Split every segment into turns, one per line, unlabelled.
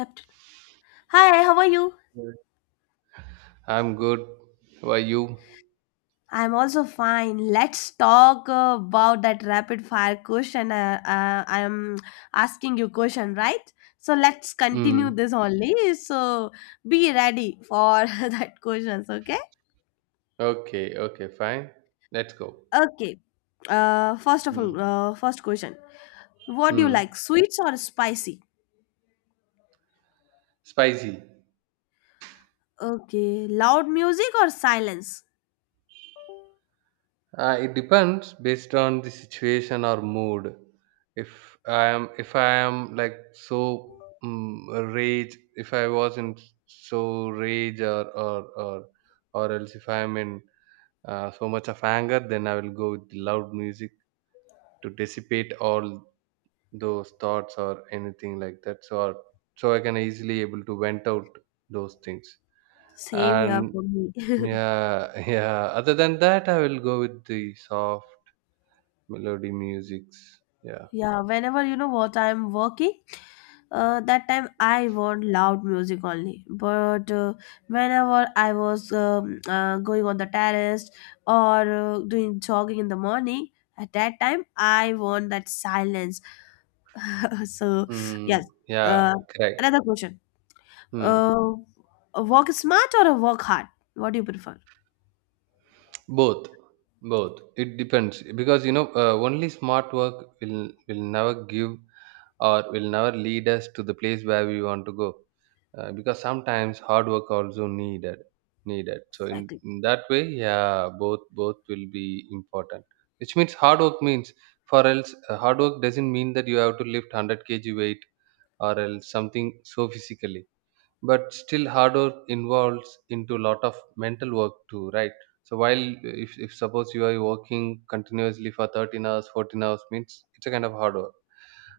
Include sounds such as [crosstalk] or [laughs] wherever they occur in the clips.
Accept. Hi, how are you?
Good. I'm good. How are you?
I'm also fine. Let's talk about that rapid fire question. I'm asking you question, right? So let's continue
Mm.
this only. So be ready for [laughs] that questions, okay?
Okay, okay, fine. Let's go.
Okay. First of
Mm.
all, first question. What do you
Mm.
like, sweets or spicy?
Spicy.
Okay, loud music or silence?
It depends based on the situation or mood. If I am like so rage, if I was in so rage or else if I am in so much of anger, then I will go with loud music to dissipate all those thoughts or anything like that so or, so I can easily able to vent out those things
Same here for
and
me. [laughs]
yeah. [laughs] Yeah, other than that I will go with the soft melody musics, yeah.
Yeah, whenever what I'm working, that time I want loud music only. But whenever I was going on the terrace or doing jogging in the morning, at that time I want that silence. [laughs] So yes,
Yeah,
uh,
correct.
another question:
Hmm.
uh, a work smart or a work hard? What do you prefer?
Both, both. It depends because you know, only smart work will never give or will never lead us to the place where we want to go, because sometimes hard work also needed so in,
Exactly.
in that way, yeah, both will be important. Which means hard work means for else, hard work doesn't mean that you have to lift 100 kg weight or else something so physically, but still hard work involves into lot of mental work too, right? So while if suppose you are working continuously for 13 hours 14 hours means it's a kind of hard work.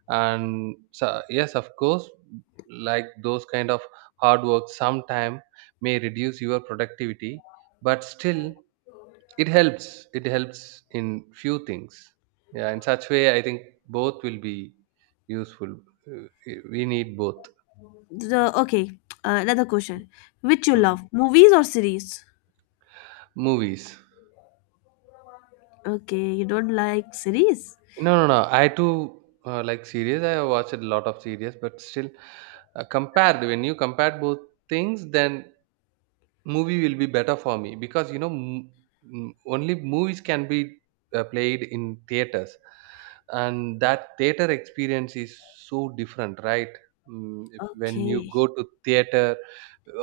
And so, yes, of course, like those kind of hard work sometime may reduce your productivity, but still it helps, it helps in few things. Yeah, in such way I think both will be useful. Uh, we need both.
Okay, another question: which you
Mm.
love, movies or series?
Movies.
Okay, you don't like series.
No, no, no, I too like series. I have watched a lot of series, but still compared when you compare both things, then movie will be better for me, because you know, only movies can be played in theaters, and that theater experience is so different, right? Mm, if when you
Okay.
go to theater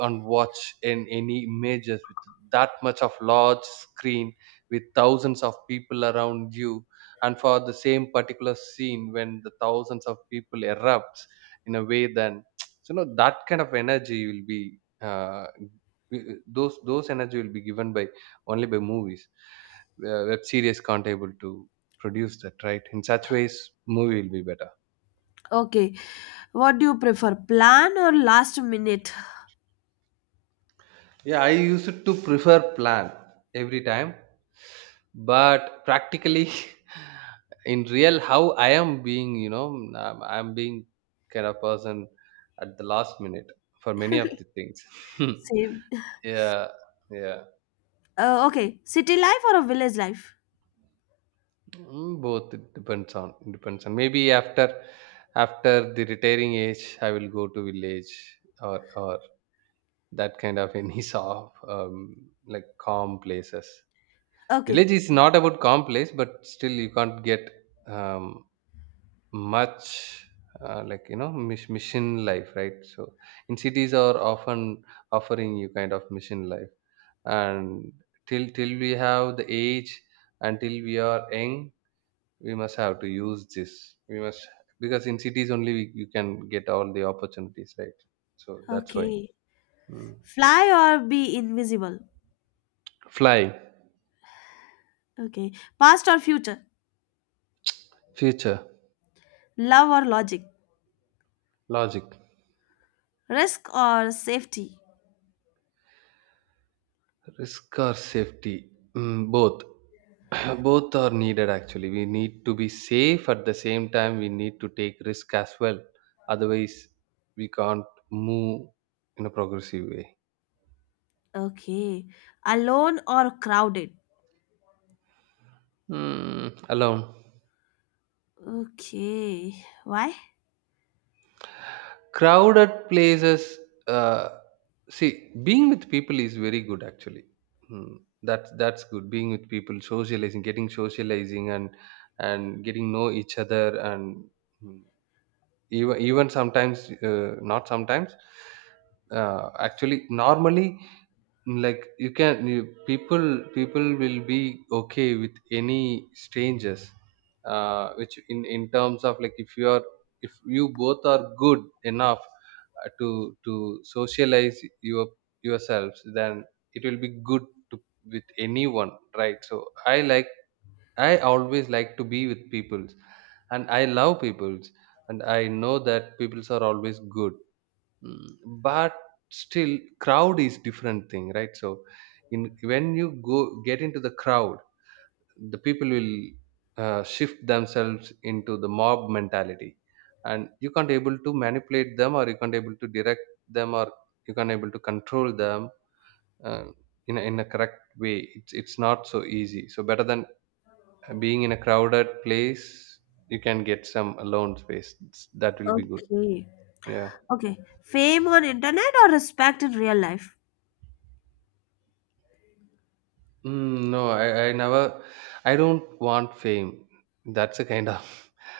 and watch in any images with that much of large screen, with thousands of people around you, and for the same particular scene when the thousands of people erupts in a way, then [tsk] so you know, that kind of energy will be those energy will be given by only by movies. Web series can't able to produce that, right? In such ways movie will be better.
Okay. What do you prefer, plan or last minute?
Yeah, I used to prefer plan every time, but practically, [laughs] in real how I am being, you know, I'm being kind of person at the last minute for many
[laughs]
of the things. [laughs]
Same.
Yeah, yeah.
Okay. City life or a village life?
Mm, both. It depends on, it depends on, maybe after after the retiring age I will go to village or or that kind of any [laughs] soft like calm places.
Okay.
Village is not about calm place, but still you can't get um, much, like you know, mission life, right? So in cities are often offering you kind of mission life, and till we have the age, until we are young we must have to use this, we must, because in cities only we, you can get all the opportunities, right? So that's why.
Okay.
Mm.
Fly or be invisible?
Flying.
Okay. Past or future?
Future.
Love or logic?
Logic.
Risk or safety?
Risk or safety. Mm, both. [clears throat] Both are needed. Actually, we need to be safe at the same time we need to take risk as well, otherwise we can't move in a progressive way.
Okay. Alone or crowded?
Mm, alone.
Okay. Why?
Crowded places, uh, see, being with people is very good actually. Hmm, that's good, being with people, socializing, getting socializing, and getting know each other, and hmm, even sometimes not sometimes, uh, actually normally, like you can you, people, people will be okay with any strangers, which in terms of like if you are, if you both are good enough to socialize your yourselves, then it will be good to with anyone, right? So I like, I always like to be with peoples, and I love peoples, and I know that peoples are always good. Mm, but still crowd is different thing, right? So in when you go get into the crowd, the people will shift themselves into the mob mentality, and you can't able to manipulate them, or you can't able to direct them, or you can't able to control them uh, in a correct way. It's not so easy. So better than being in a crowded place, you can get some alone space. That will be good.
Okay.
Yeah.
Okay. Fame on internet or respect in real life?
Mm, no, I never. I don't want fame. That's a kind of,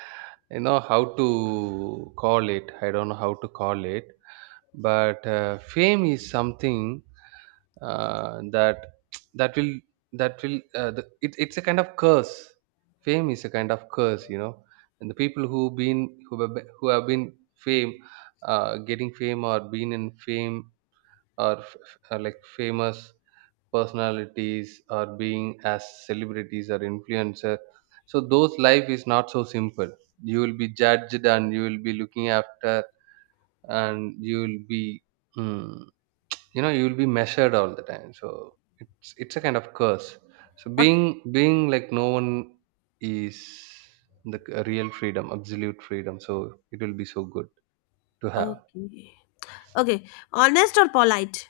[laughs] you know, how to call it. I don't know how to call it. But fame is something that [tsk] that will that will it's a kind of curse. Fame is a kind of curse, you know. And the people who been, who have been fame, getting fame or been in fame or like famous personalities, or being as celebrities or influencer, so those life is not so simple. You will be judged, and you will be looking after, and you will be, mm, you know, you will be measured all the time. So it's a kind of curse. So
Okay.
being, being like no one is the real freedom, absolute freedom. So it will be so good to have.
Okay. Okay. Honest or polite?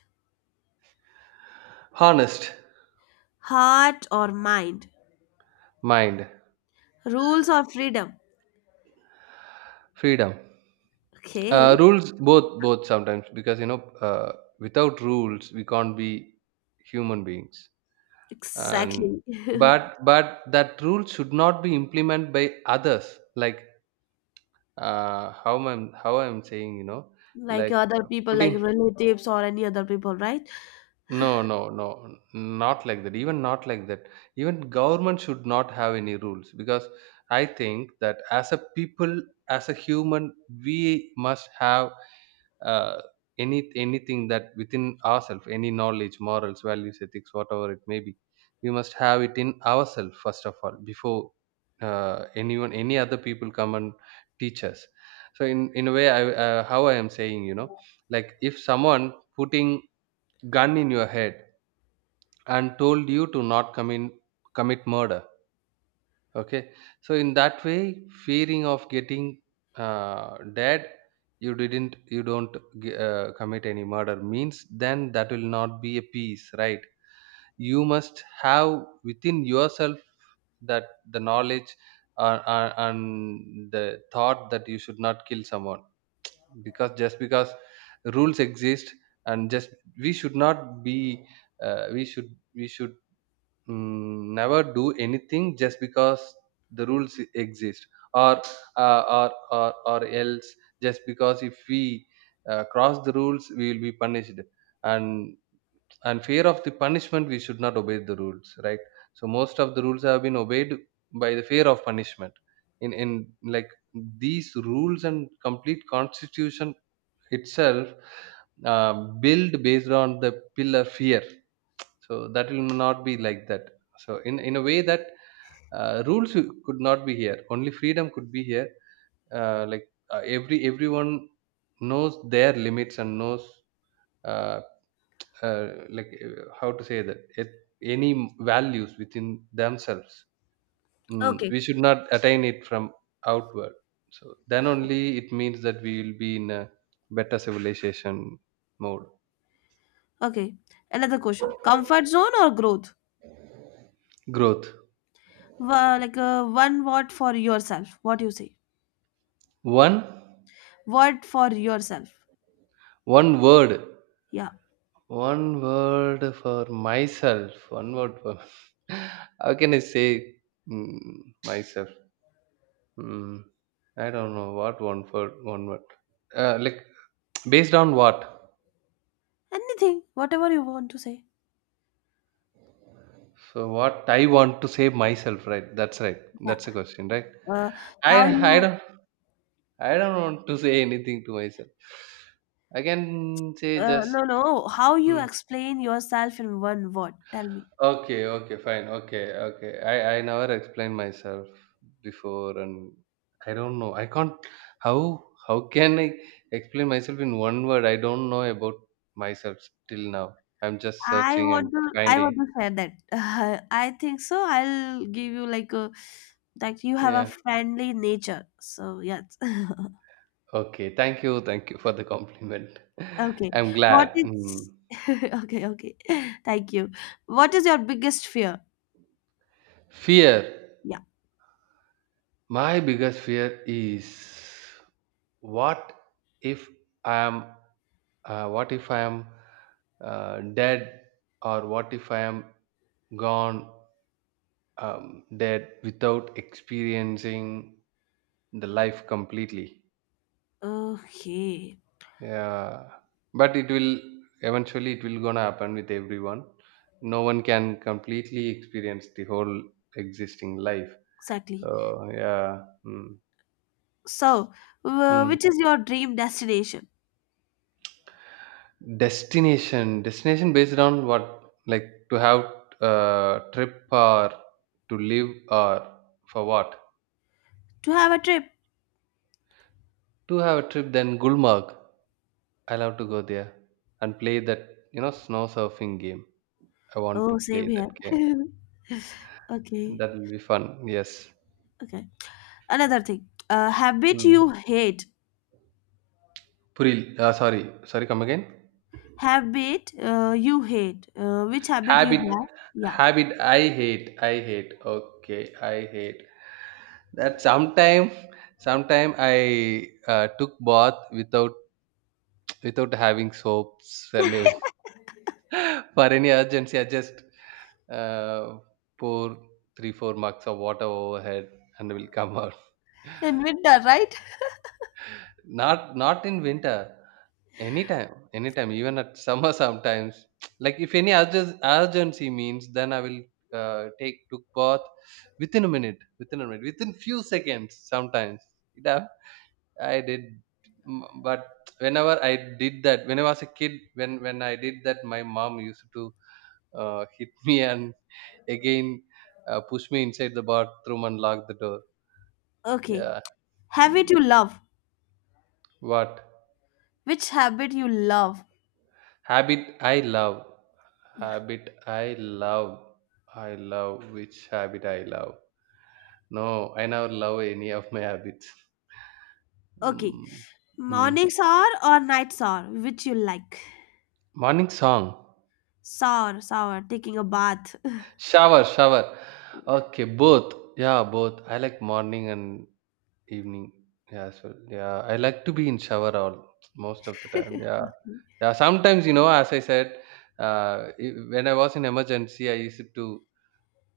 Honest.
Heart or mind?
Mind.
Rules or freedom?
Freedom. Uh,
Okay,
rules both, both sometimes, because you know, without rules we can't be human beings. And
exactly. [laughs]
but that rule should not be implemented by others, like, how am, how I'm saying, you know,
Like
like
other people, like
putting.
relatives or any other people, right?
No, no, no, not like that, even not like that. Even government should not have any rules, because I think that as a people, as a human, we must have uh, any anything that within ourselves, any knowledge, morals, values, ethics, whatever it may be, we must have it in ourselves first of all, before anyone, any other people come and teach us. So in a way I, how I am saying, you know, like if someone putting gun in your head and told you to not commit murder. Okay, so in that way, fearing of getting dead, you don't commit any murder means, then that will not be a peace, right? You must have within yourself that the knowledge and the thought that you should not kill someone, because just because rules exist, and just we should not be, we should, mm, never do anything just because the rules exist, or uh, or, or else just because if we cross the rules we will be punished, and and fear of the punishment we should not obey the rules, right? So most of the rules have been obeyed by the fear of punishment in like these rules and complete constitution itself uh, built based on the pillar fear. So that will not be like that. So in a way that rules could not be here, only freedom could be here, like everyone knows their limits and knows uh, like how to say that it, any values within themselves, mm,
Okay,
we should not attain it from outward. So then only it means that we will be in a better civilization mode.
okay. Another question. Comfort zone or growth?
Growth.
Like one word for yourself. What you say?
One.
Word for yourself.
One word.
Yeah.
One word for myself. One word for. [laughs] How can I say, mm, myself? Mm, I don't know what one word. One word. Like [tsk] based on what?
Anything, whatever you want to say.
So what I want to say myself, right? That's right.
Yeah.
That's the question, right?
Uh,
I
how
I
you?
don't I don't want to say anything to myself. I can say just.
No, no. How you
Mm,
explain yourself in one word? Tell me.
okay, okay, fine. Okay, okay. I never explained myself before, and I don't know. I can't. How can I explain myself in one word? I don't know about myself till now. I'm just
I
searching
want
and
to I
finding.
want to share that. [laughs] I think so. I'll give you like a like you have a
Yeah.
friendly nature. So yes. [laughs]
Okay. Thank you. Thank you for the compliment. [laughs]
Okay.
I'm
What
glad.
is
Mm.
[laughs] okay, okay. [laughs] Thank you. What is your biggest fear?
Fear.
Yeah.
My biggest fear is, what if I am, what if I am dead, or what if I am gone, dead without experiencing the life completely.
Okay.
Yeah, but it will eventually, it will gonna happen with everyone. No one can completely experience the whole existing life. So
Exactly.
yeah.
So,
Mm.
which is your dream destination?
Destination, destination based on what? Like to have a trip, or to live, or for what?
To have a trip.
To have a trip, then Gulmarg. I love to go there and play that, you know, snow surfing game. I want to
Oh,
play
same
that game.
here. [laughs]
And
Okay.
that will be fun. Yes.
Okay. Another thing. A habit
Mm.
you hate.
Puril, sorry, sorry, come again.
Habit you hate. Which habit you
Habit,
have? Yeah.
habit. I hate. I hate. Okay, I hate that. Sometime, sometime I took bath without without having soaps and everything. [laughs] For any urgency, I just uh, pour three, four mugs of water overhead and will come out.
[laughs] In winter, right?
[laughs] Not not in winter. Anytime, anytime, even at summer [laughs] sometimes. [tsk] Like if any urgency means, then I will take took bath within a minute, within a minute, within few seconds. Sometimes it hap- I did, m- but whenever I did that, when I was a kid, when I did that, my mom used to hit [laughs] me and again pushed me inside the bathroom and lock the door.
Okay.
Yeah.
Habit
Mm.
you love.
What
Which habit you love?
habit I love?
Yeah.
Habit I love. I love which habit I love. No, I never love any of my habits.
Okay.
Mm. Mm.
Morning shower or night shower? Which you like?
Morning song.
Shower, shower, taking a bath.
Shower, shower. Okay, both. Yeah, both. I like morning and evening as well. Yeah, I like to be in shower all most of the time. Yeah,
[laughs]
yeah. Sometimes you know, as I said, when I was in emergency, I used to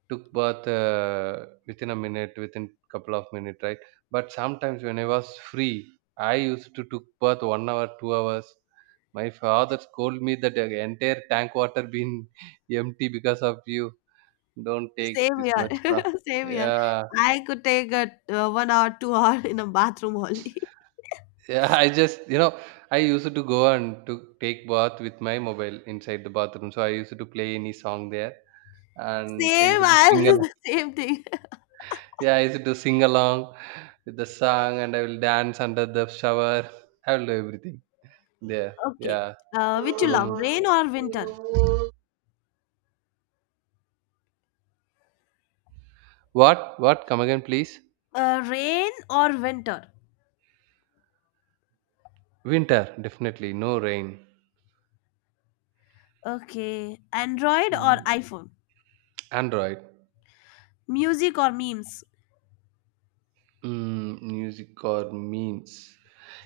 took bath within a minute, within couple of minutes, right? But sometimes when I was free, I used to took bath 1 hour, 2 hours. My father scold me that the entire tank water been [laughs] empty because of you. Don't take
Same
this
here.
much long.
[laughs] Same here.
Yeah.
I could take a 1 hour, 2 hour in a bathroom only. [laughs]
Yeah, [laughs] I just, you know, I used to go and to take bath with my mobile inside the bathroom. So I used to play any song there and I
Same,
used to
I'll
sing
do the
along.
[laughs] same thing.
Yeah, I used to sing along with the song, and I will dance under the shower. [laughs] I will do everything there.
Okay.
Yeah.
Which you love,
Mm.
rain or winter?
What? What? Come again, please.
Rain or winter?
Winter, definitely. No rain.
Okay, Android or
Mm.
iPhone?
Android.
Music or memes?
Mm, music or memes.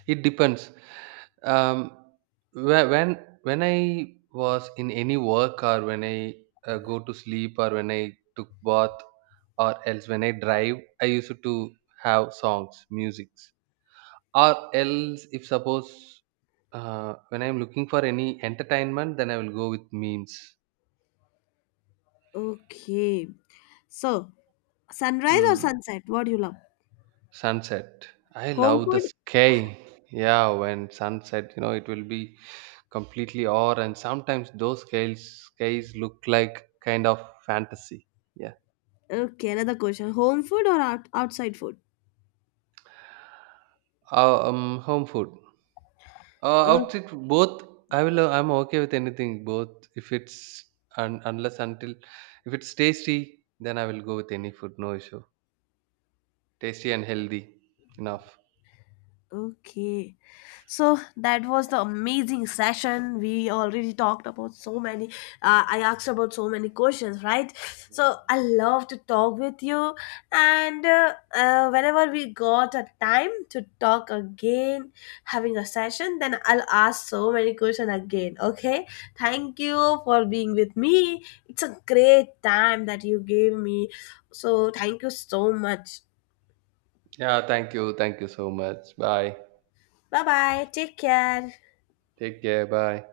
It depends. Um, when I was in any work, or when I go to sleep, or when I took bath, or else when I drive, I used to have songs, musics. Or else, if suppose, when I'm looking for any entertainment, then I will go with memes.
Okay. So, sunrise or
Hmm.
sunset? What do you love?
Sunset. I
Home
love the
food?
sky. Yeah, when sunset, you know, it will be completely awe, and sometimes those skies look like kind of fantasy. Yeah.
Okay, another question. Home food or outside food?
Home food. Outfit both. I will. I'm okay with anything. Both, if it's un, unless until, if it's tasty, then I will go with any food. No issue. Tasty and healthy. Enough.
Okay. So that was the amazing session. We already talked about so many, I asked about so many questions, right? So I love to talk with you. And whenever we got a time to talk again, having a session, then I'll ask so many questions again, okay? Thank you for being with me. It's a great time that you gave me. So thank you so much.
Yeah. Thank you. Thank you so much. Bye.
Bye bye. Take care.
Take care. Bye.